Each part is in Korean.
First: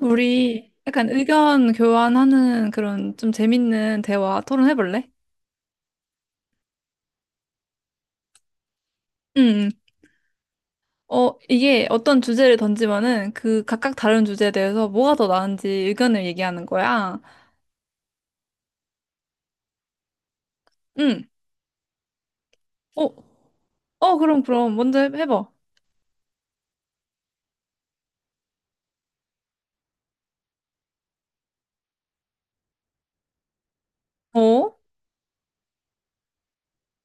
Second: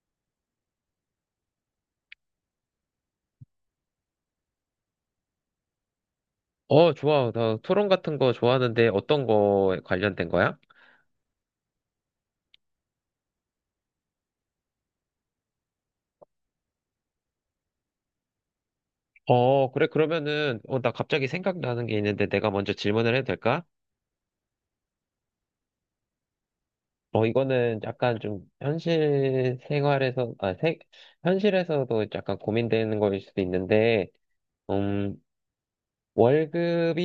우리 약간 의견 교환하는 그런 좀 재밌는 대화 토론해볼래? 좋아. 나 토론 같은 거 좋아하는데 어떤 응. 거에 관련된 거야? 이게 어떤 주제를 던지면은 그 각각 다른 주제에 대해서 뭐가 더 나은지 의견을 얘기하는 거야. 그래. 그러면은, 나 응. 갑자기 생각나는 게 있는데 내가 먼저 어, 질문을 해도 될까? 그럼, 그럼. 먼저 해봐. 이거는 약간 좀 현실 생활에서, 현실에서도 약간 고민되는 거일 수도 있는데, 어? 어? 음, 월급이,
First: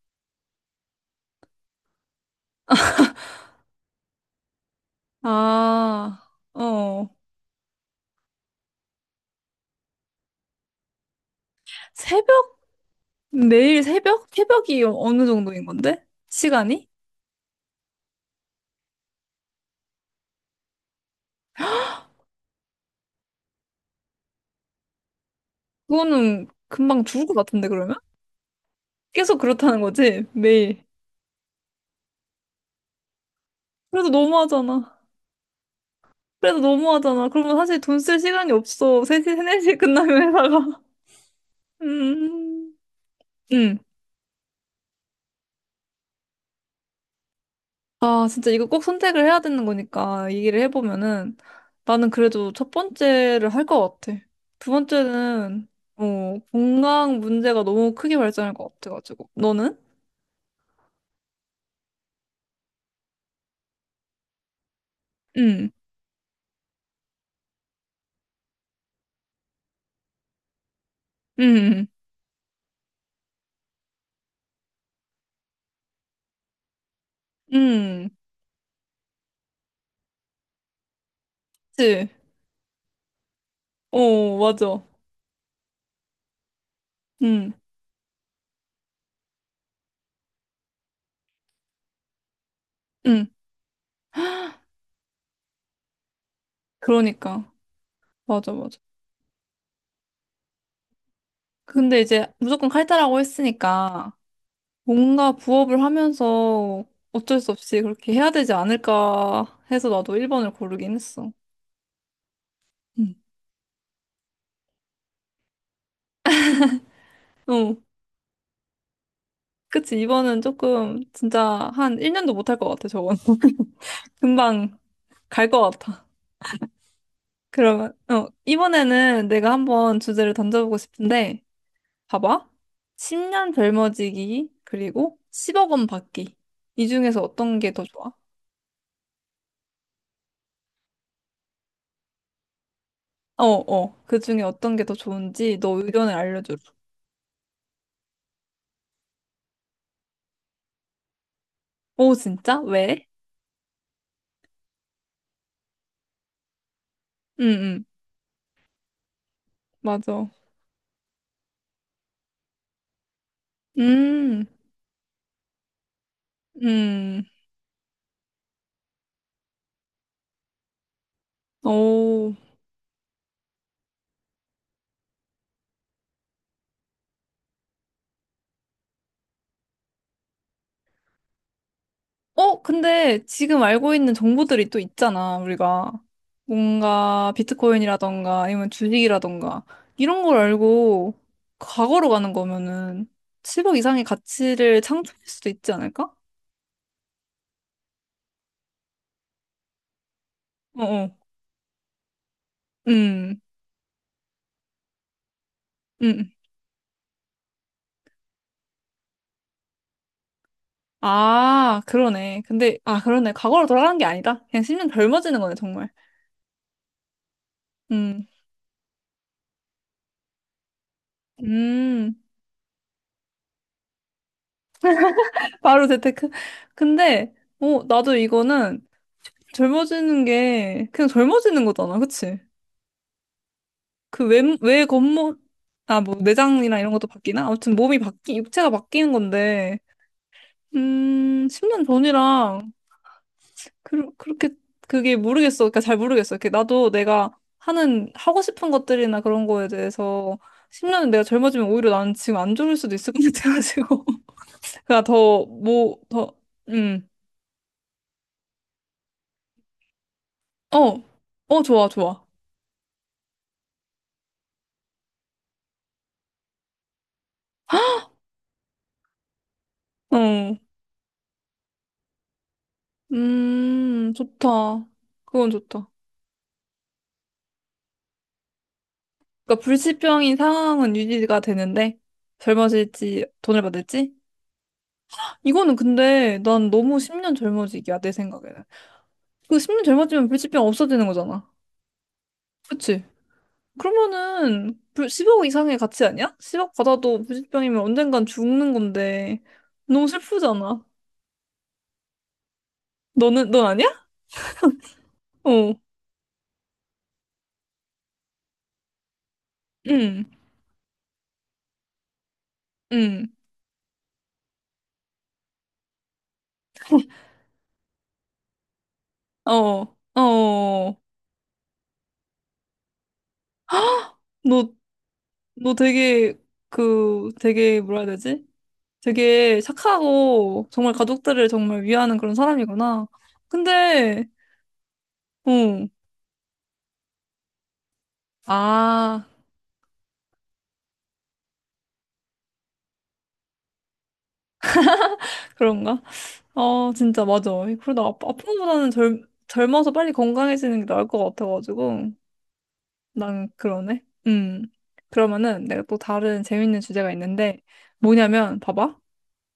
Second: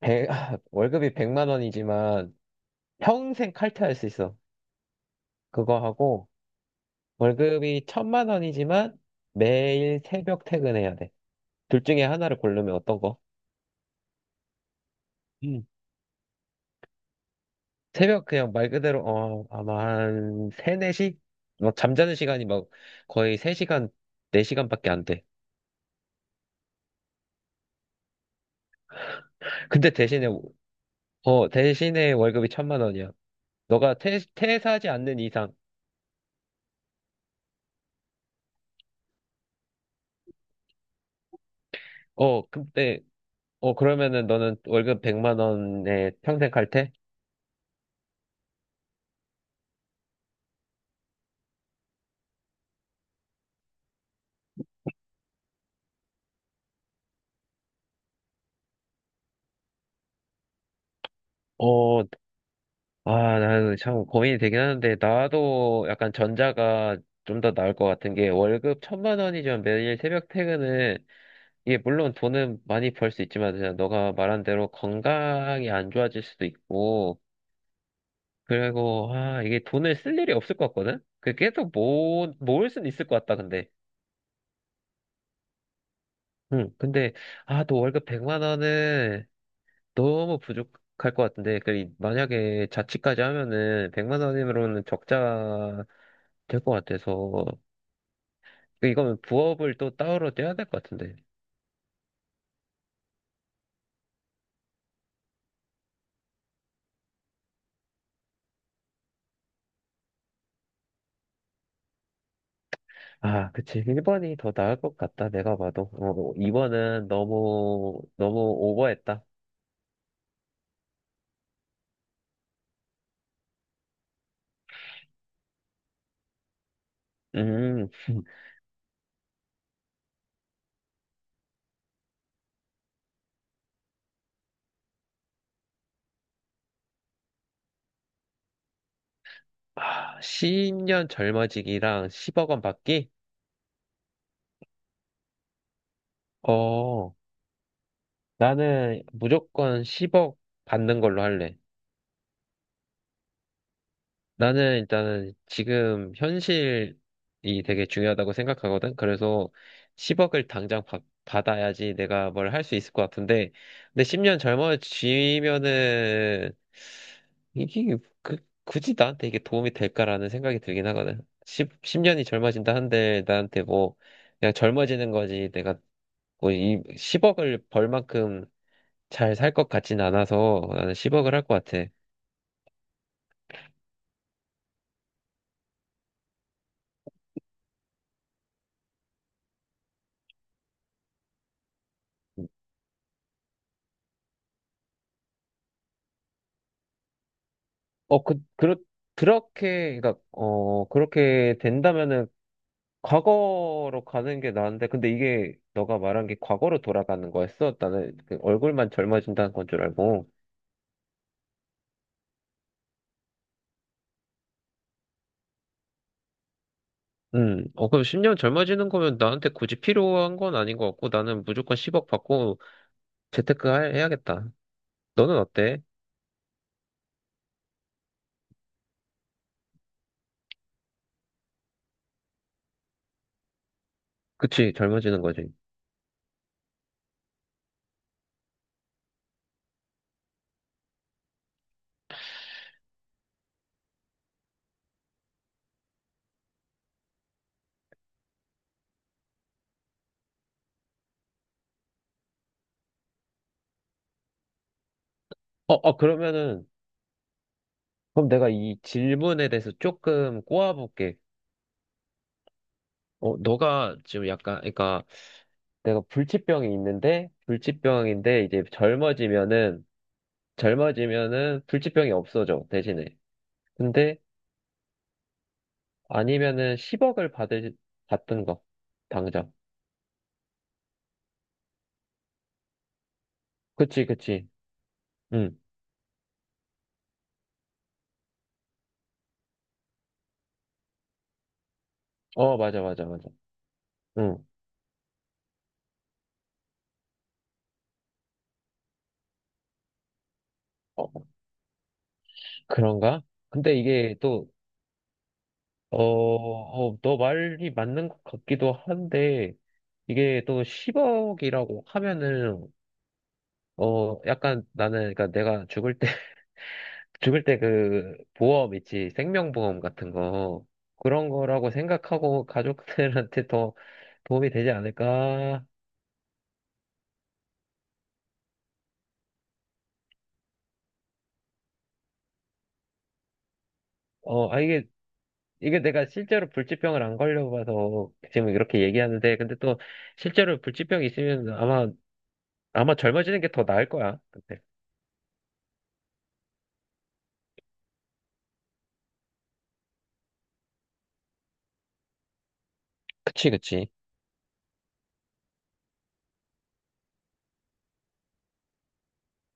백, 월급이 100만 원이지만 평생 칼퇴할 수 있어. 그거 아, 하고, 어. 월급이 천만 원이지만 매일 새벽 퇴근해야 돼. 둘 중에 하나를 새벽? 고르면 어떤 거? 매일 새벽? 새벽이 어느 정도인 건데? 시간이? 새벽 그냥 말 그대로 아마 한 3, 4시? 막 잠자는 시간이 막 거의 3시간, 4시간밖에 안 돼. 그거는 금방 죽을 것 같은데, 그러면? 계속 그렇다는 근데 거지? 대신에 매일. 어 대신에 월급이 천만 원이야. 너가 그래도 퇴사하지 너무하잖아. 않는 이상. 그래도 너무하잖아. 그러면 사실 돈 쓸 시간이 없어. 3시, 4시에 끝나면 회사가. 음. 근데 음. 그러면은 너는 월급 100만 원에 평생 갈 테? 아, 진짜 이거 꼭 선택을 해야 되는 거니까 얘기를 해보면은 나는 그래도 첫 번째를 할 것 같아. 두 번째는 건강 문제가 너무 크게 발전할 것 같아가지고. 너는? 어, 나는 참 고민이 되긴 하는데, 응. 나도 약간 전자가 좀 더 나을 것 같은 게, 월급 천만 원이지만 매일 새벽 퇴근은 이게 응. 물론 돈은 많이 벌 수 있지만 그냥 너가 말한 대로 건강이 안 좋아질 수도 있고, 응. 그리고 이게 돈을 쓸 일이 없을 것 같거든? 그 계속 그치? 모 모을 수는 있을 것 같다, 근데. 어, 맞아. 응, 근데 응. 너 월급 100만 원은 너무 부족할 것 같은데, 그 만약에 자취까지 응. 하면은 100만 원으로는 적자 될 것 그러니까. 같아서 맞아, 맞아. 이거는 부업을 또 따로 떼야 될 것 같은데. 근데 이제 무조건 칼퇴라고 했으니까 뭔가 부업을 하면서 어쩔 수 없이 그렇게 해야 되지 않을까 해서 나도 1번을 고르긴 했어. 응. 아, 그치. 1번이 더 나을 것 같다. 내가 봐도. 2번은 어, 너무, 너무 오버했다. 그치. 이번은 조금 진짜 한 1년도 못할 것 같아, 저건. 금방 갈 것 같아. 음. 그러면, 이번에는 내가 한번 주제를 던져보고 싶은데, 봐봐. 10년 젊어지기, 그리고 10억 원 받기. 이 중에서 어떤 게 더 좋아? 아, 10년 젊어지기랑 10억 원 받기? 그 중에 어떤 게 더 좋은지 너 의견을 알려줘. 어, 나는 무조건 10억 받는 걸로 할래. 오, 진짜? 왜? 나는 일단은 지금 현실이 응, 응. 되게 중요하다고 생각하거든. 그래서 맞아. 10억을 당장 받아야지 내가 뭘 할 수 있을 것 같은데, 근데 10년 음, 젊어지면은 음, 이게 그, 굳이 나한테 이게 도움이 될까라는 생각이 들긴 하거든. 10년이 오. 젊어진다 한들 나한테 뭐 그냥 젊어지는 거지. 내가 뭐 이 10억을 벌 만큼 잘 살 것 같진 않아서 나는 10억을 할 것 같아. 근데 지금 알고 있는 정보들이 또 있잖아, 우리가. 뭔가 비트코인이라던가 아니면 주식이라던가 이런 걸 알고 과거로 가는 거면은 1억 이상의 가치를 창출할 수도 있지 않을까? 어, 그, 그렇, 그러니까, 어어. 그렇게 된다면은 음, 과거로 가는 게 나은데, 근데 이게 너가 말한 음. 게 과거로 돌아가는 거였어? 나는 그 얼굴만 젊어진다는 건 줄 알고. 아, 그러네. 근데, 아, 그러네. 과거로 돌아가는 게 아니다. 그냥 10년 젊어지는 거네, 정말. 그럼 음, 10년 젊어지는 거면 나한테 굳이 필요한 건 아닌 것 같고, 나는 무조건 10억 음. 받고 재테크 해야겠다. 너는 어때? 바로 재테크. 근데, 나도 이거는 젊어지는 게 그냥 젊어지는 거잖아, 그치? 그 외, 그치, 외 젊어지는 겉모, 거지. 아, 뭐 내장이나 이런 것도 바뀌나? 아무튼 육체가 바뀌는 건데, 10년 전이랑 그, 그렇게 그게 모르겠어. 그러니까 잘 모르겠어. 이렇게 나도 내가 하는 하고 싶은 것들이나 그런 거에 대해서 10년 내가 젊어지면 오히려 나는 지금 안 좋을 수도 있을 것 같아가지고. 그냥 더, 어, 어, 뭐, 더, 그러면은, 음, 그럼 내가 이 질문에 대해서 조금 어, 꼬아볼게. 좋아, 좋아. 너가 지금 약간, 그러니까, 내가 불치병이 있는데 불치병인데 이제 젊어지면은 어, 젊어지면은 불치병이 없어져, 대신에. 근데 좋다. 그건 좋다. 아니면은 10억을 받을 받던 거 당장. 그러니까 불치병인 상황은 유지가 되는데 젊어질지 돈을 그치, 받을지? 그치. 응어. 이거는 근데 난 너무 10년 젊어지기야 내 생각에는. 그 10년 젊어지면 불치병 없어지는 거잖아. 맞아, 그치? 맞아, 맞아. 응. 그러면은 불 10억 이상의 가치 아니야? 10억 받아도 불치병이면 언젠간 죽는 건데 너무 슬프잖아. 어, 그런가. 너는 넌 근데 아니야? 이게 또 어. 너 말이 맞는 것 같기도 한데, 응. 이게 또 10억이라고 하면은 응. 약간 나는 그러니까 내가 죽을 때 그 보험 있지, 생명보험 어. 같은 거, 어. 그런 거라고 생각하고 가족들한테 더 도움이 되지 너 않을까? 너 되게 뭐라 해야 되지? 되게 착하고 정말 가족들을 정말 위하는 그런 사람이구나. 근데, 어, 아, 이게, 이게 어, 내가 실제로 불치병을 안 걸려봐서 지금 이렇게 아, 얘기하는데, 근데 또 실제로 불치병이 있으면 아마 젊어지는 게 더 나을 거야. 근데. 그런가? 아 진짜 맞아. 그래도 아픈 것보다는 젊어서 빨리 건강해지는 게 나을 것 같아가지고. 난 그치, 그치. 그러네. 음. 그러면은 내가 또 다른 재밌는 주제가 있는데 뭐냐면, 봐봐.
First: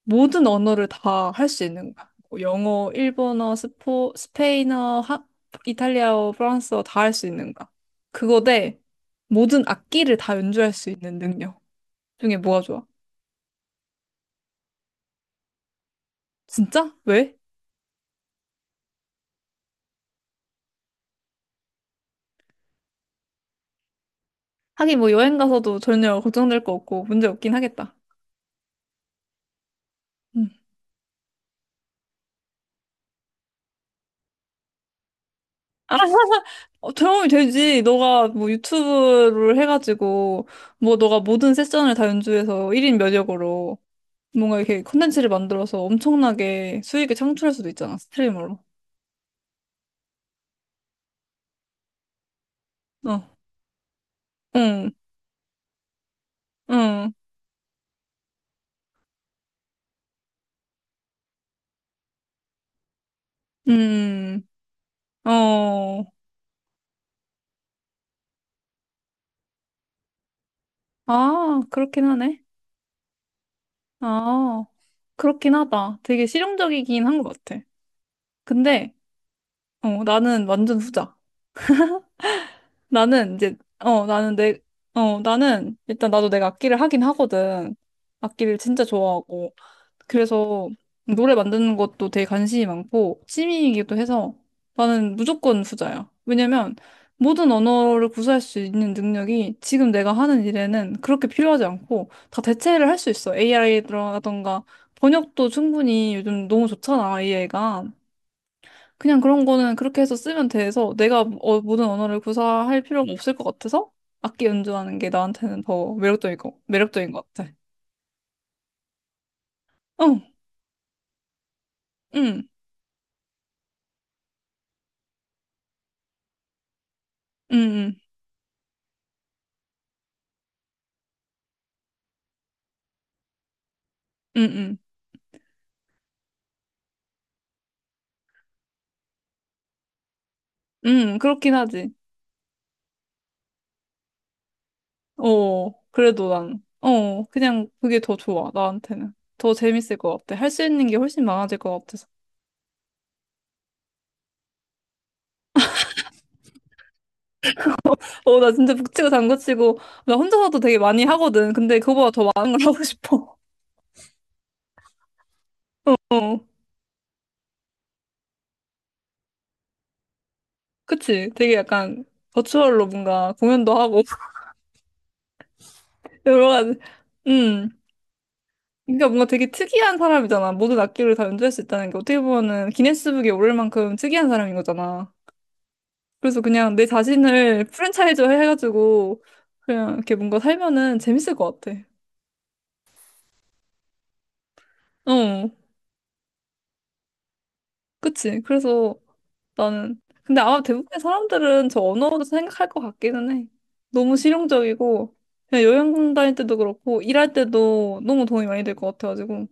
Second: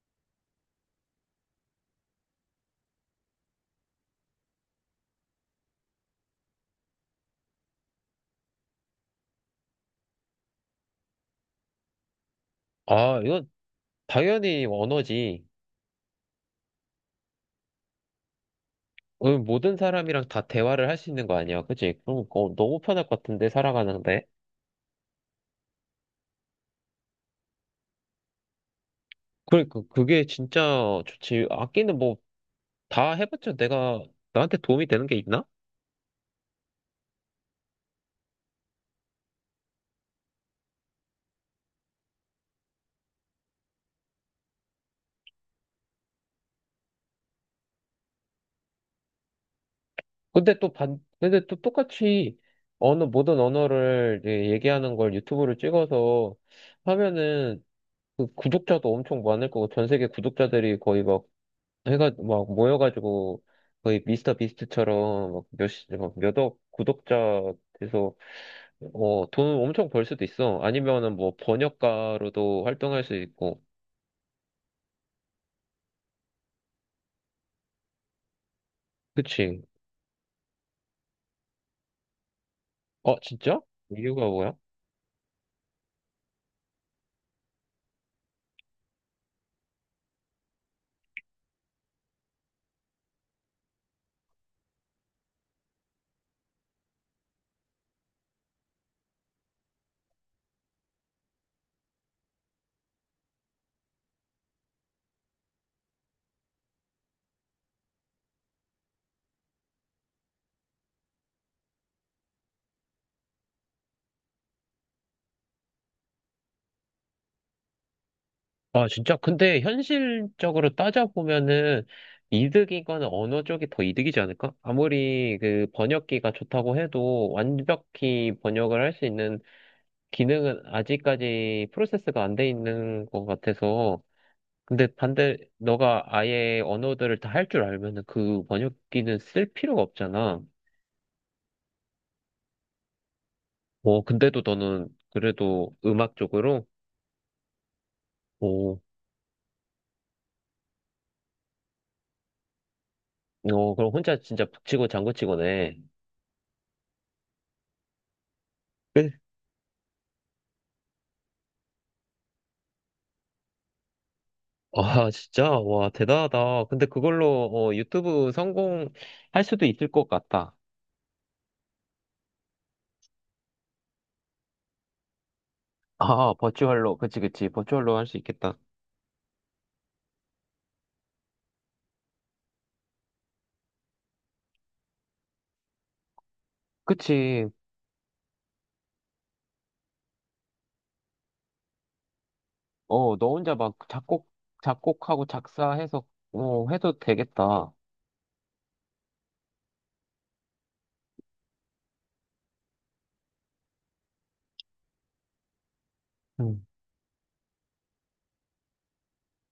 모든 언어를 다 할 수 있는 거야. 뭐 영어, 일본어, 스페인어, 이탈리아어, 프랑스어 다 할 수 있는 거야. 그거 대 모든 악기를 다 연주할 수 있는 능력 중에 뭐가 좋아? 아, 이건 당연히 언어지. 진짜? 왜? 모든 사람이랑 다 대화를 할 수 있는 거 아니야, 그치? 그럼, 너무 편할 것 같은데, 살아가는데. 하긴 뭐 여행 가서도 전혀 걱정될 거 없고 문제 없긴 하겠다. 그러니까 그게 음. 진짜 좋지. 악기는 뭐 다 해봤자 내가 나한테 도움이 되는 게 있나? 아, 도움이 되지. 너가 뭐 유튜브를 해가지고 뭐 너가 모든 세션을 다 연주해서 1인 면역으로 뭔가 이렇게 콘텐츠를 만들어서 엄청나게 수익을 창출할 수도 있잖아, 스트리머로. 근데 또 똑같이 어, 모든 언어를 이제 응, 얘기하는 걸 유튜브를 찍어서 응, 하면은 그 구독자도 엄청 많을 거고 전 세계 구독자들이 거의 막 해가 막 모여가지고 거의 미스터 음, 비스트처럼 막 몇십, 어, 막 몇억 구독자 돼서 돈 엄청 벌 수도 있어. 아니면은 뭐 아, 그렇긴 하네. 번역가로도 활동할 수 있고. 아, 그렇긴 하다. 되게 실용적이긴 한 것 같아. 근데, 그치? 나는 완전 후자. 나는 이제, 진짜? 어, 이유가 나는 뭐야? 내, 나는 일단 나도 내가 악기를 하긴 하거든. 악기를 진짜 좋아하고. 그래서 노래 만드는 것도 되게 관심이 많고 취미이기도 해서 나는 무조건 후자야. 왜냐면 모든 언어를 구사할 수 있는 능력이 지금 내가 하는 일에는 그렇게 필요하지 않고 다 대체를 할 수 있어. AI라던가 번역도 충분히 요즘 너무 좋잖아, AI가. 그냥 그런 거는 그렇게 해서 쓰면 돼서 내가 모든 언어를 구사할 필요가 없을 것 같아서 악기 연주하는 게 나한테는 더 매력적인 것 같아. 아, 진짜. 근데 어, 응, 현실적으로 따져보면은 응, 이득인 거는 언어 쪽이 더 이득이지 않을까? 아무리 그 번역기가 좋다고 해도 응, 완벽히 번역을 할 수 있는 기능은 아직까지 프로세스가 안 돼 있는 것 같아서. 응, 응. 근데 너가 아예 언어들을 다 할 줄 알면은 그 번역기는 쓸 필요가 없잖아. 그렇긴 하지. 근데도 너는 그래도 음악 그래도 난, 쪽으로? 그냥 그게 더 좋아, 오, 나한테는. 더 재밌을 것 같아. 할 수 있는 게 훨씬 많아질 것 같아서. 그럼 혼자 진짜 북치고 장구치고네. 나 진짜 북치고 장구치고, 나 혼자서도 되게 많이 하거든. 근데 그거보다 더 많은 걸 하고 싶어. 아, 진짜? 와, 어, 대단하다. 근데 그걸로 유튜브 성공할 수도 있을 것 같다. 그치? 되게 약간 버추얼로 뭔가 공연도 하고, 아, 여러 가지. 버추얼로. 그치, 그치. 음. 버추얼로 할 수 있겠다. 그러니까 뭔가 되게 특이한 사람이잖아. 모든 악기를 다 연주할 수 있다는 게 어떻게 보면은 기네스북에 오를 만큼 특이한 사람인 거잖아. 그래서 그냥 내 그치. 자신을 프랜차이즈 해가지고 그냥 이렇게 뭔가 살면은 재밌을 것 같아. 너 혼자 막 작곡하고 어, 작사해서 해도 되겠다. 그치. 그래서 나는 근데 아마 대부분의 사람들은 저 언어로 생각할 것 같기는 해. 너무 실용적이고 그냥 여행 다닐 때도 음. 그렇고 일할 때도 너무 도움이 많이 될 것 같아가지고.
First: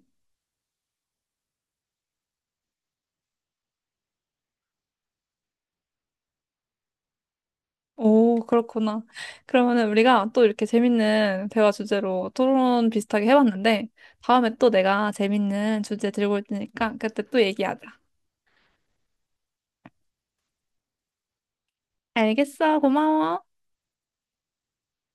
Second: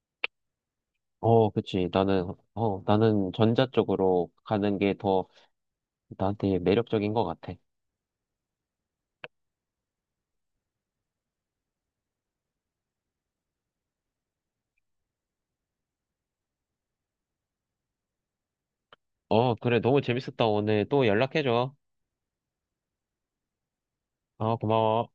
그치. 나는 전자 쪽으로 가는 게 더 나한테 매력적인 것 같아. 오, 그렇구나. 그러면은 우리가 또 이렇게 재밌는 대화 주제로 토론 비슷하게 해봤는데 다음에 또 내가 재밌는 주제 들고 올 테니까 그때 또 얘기하자. 그래. 너무 재밌었다. 오늘 또 연락해줘. 알겠어. 고마워. 고마워.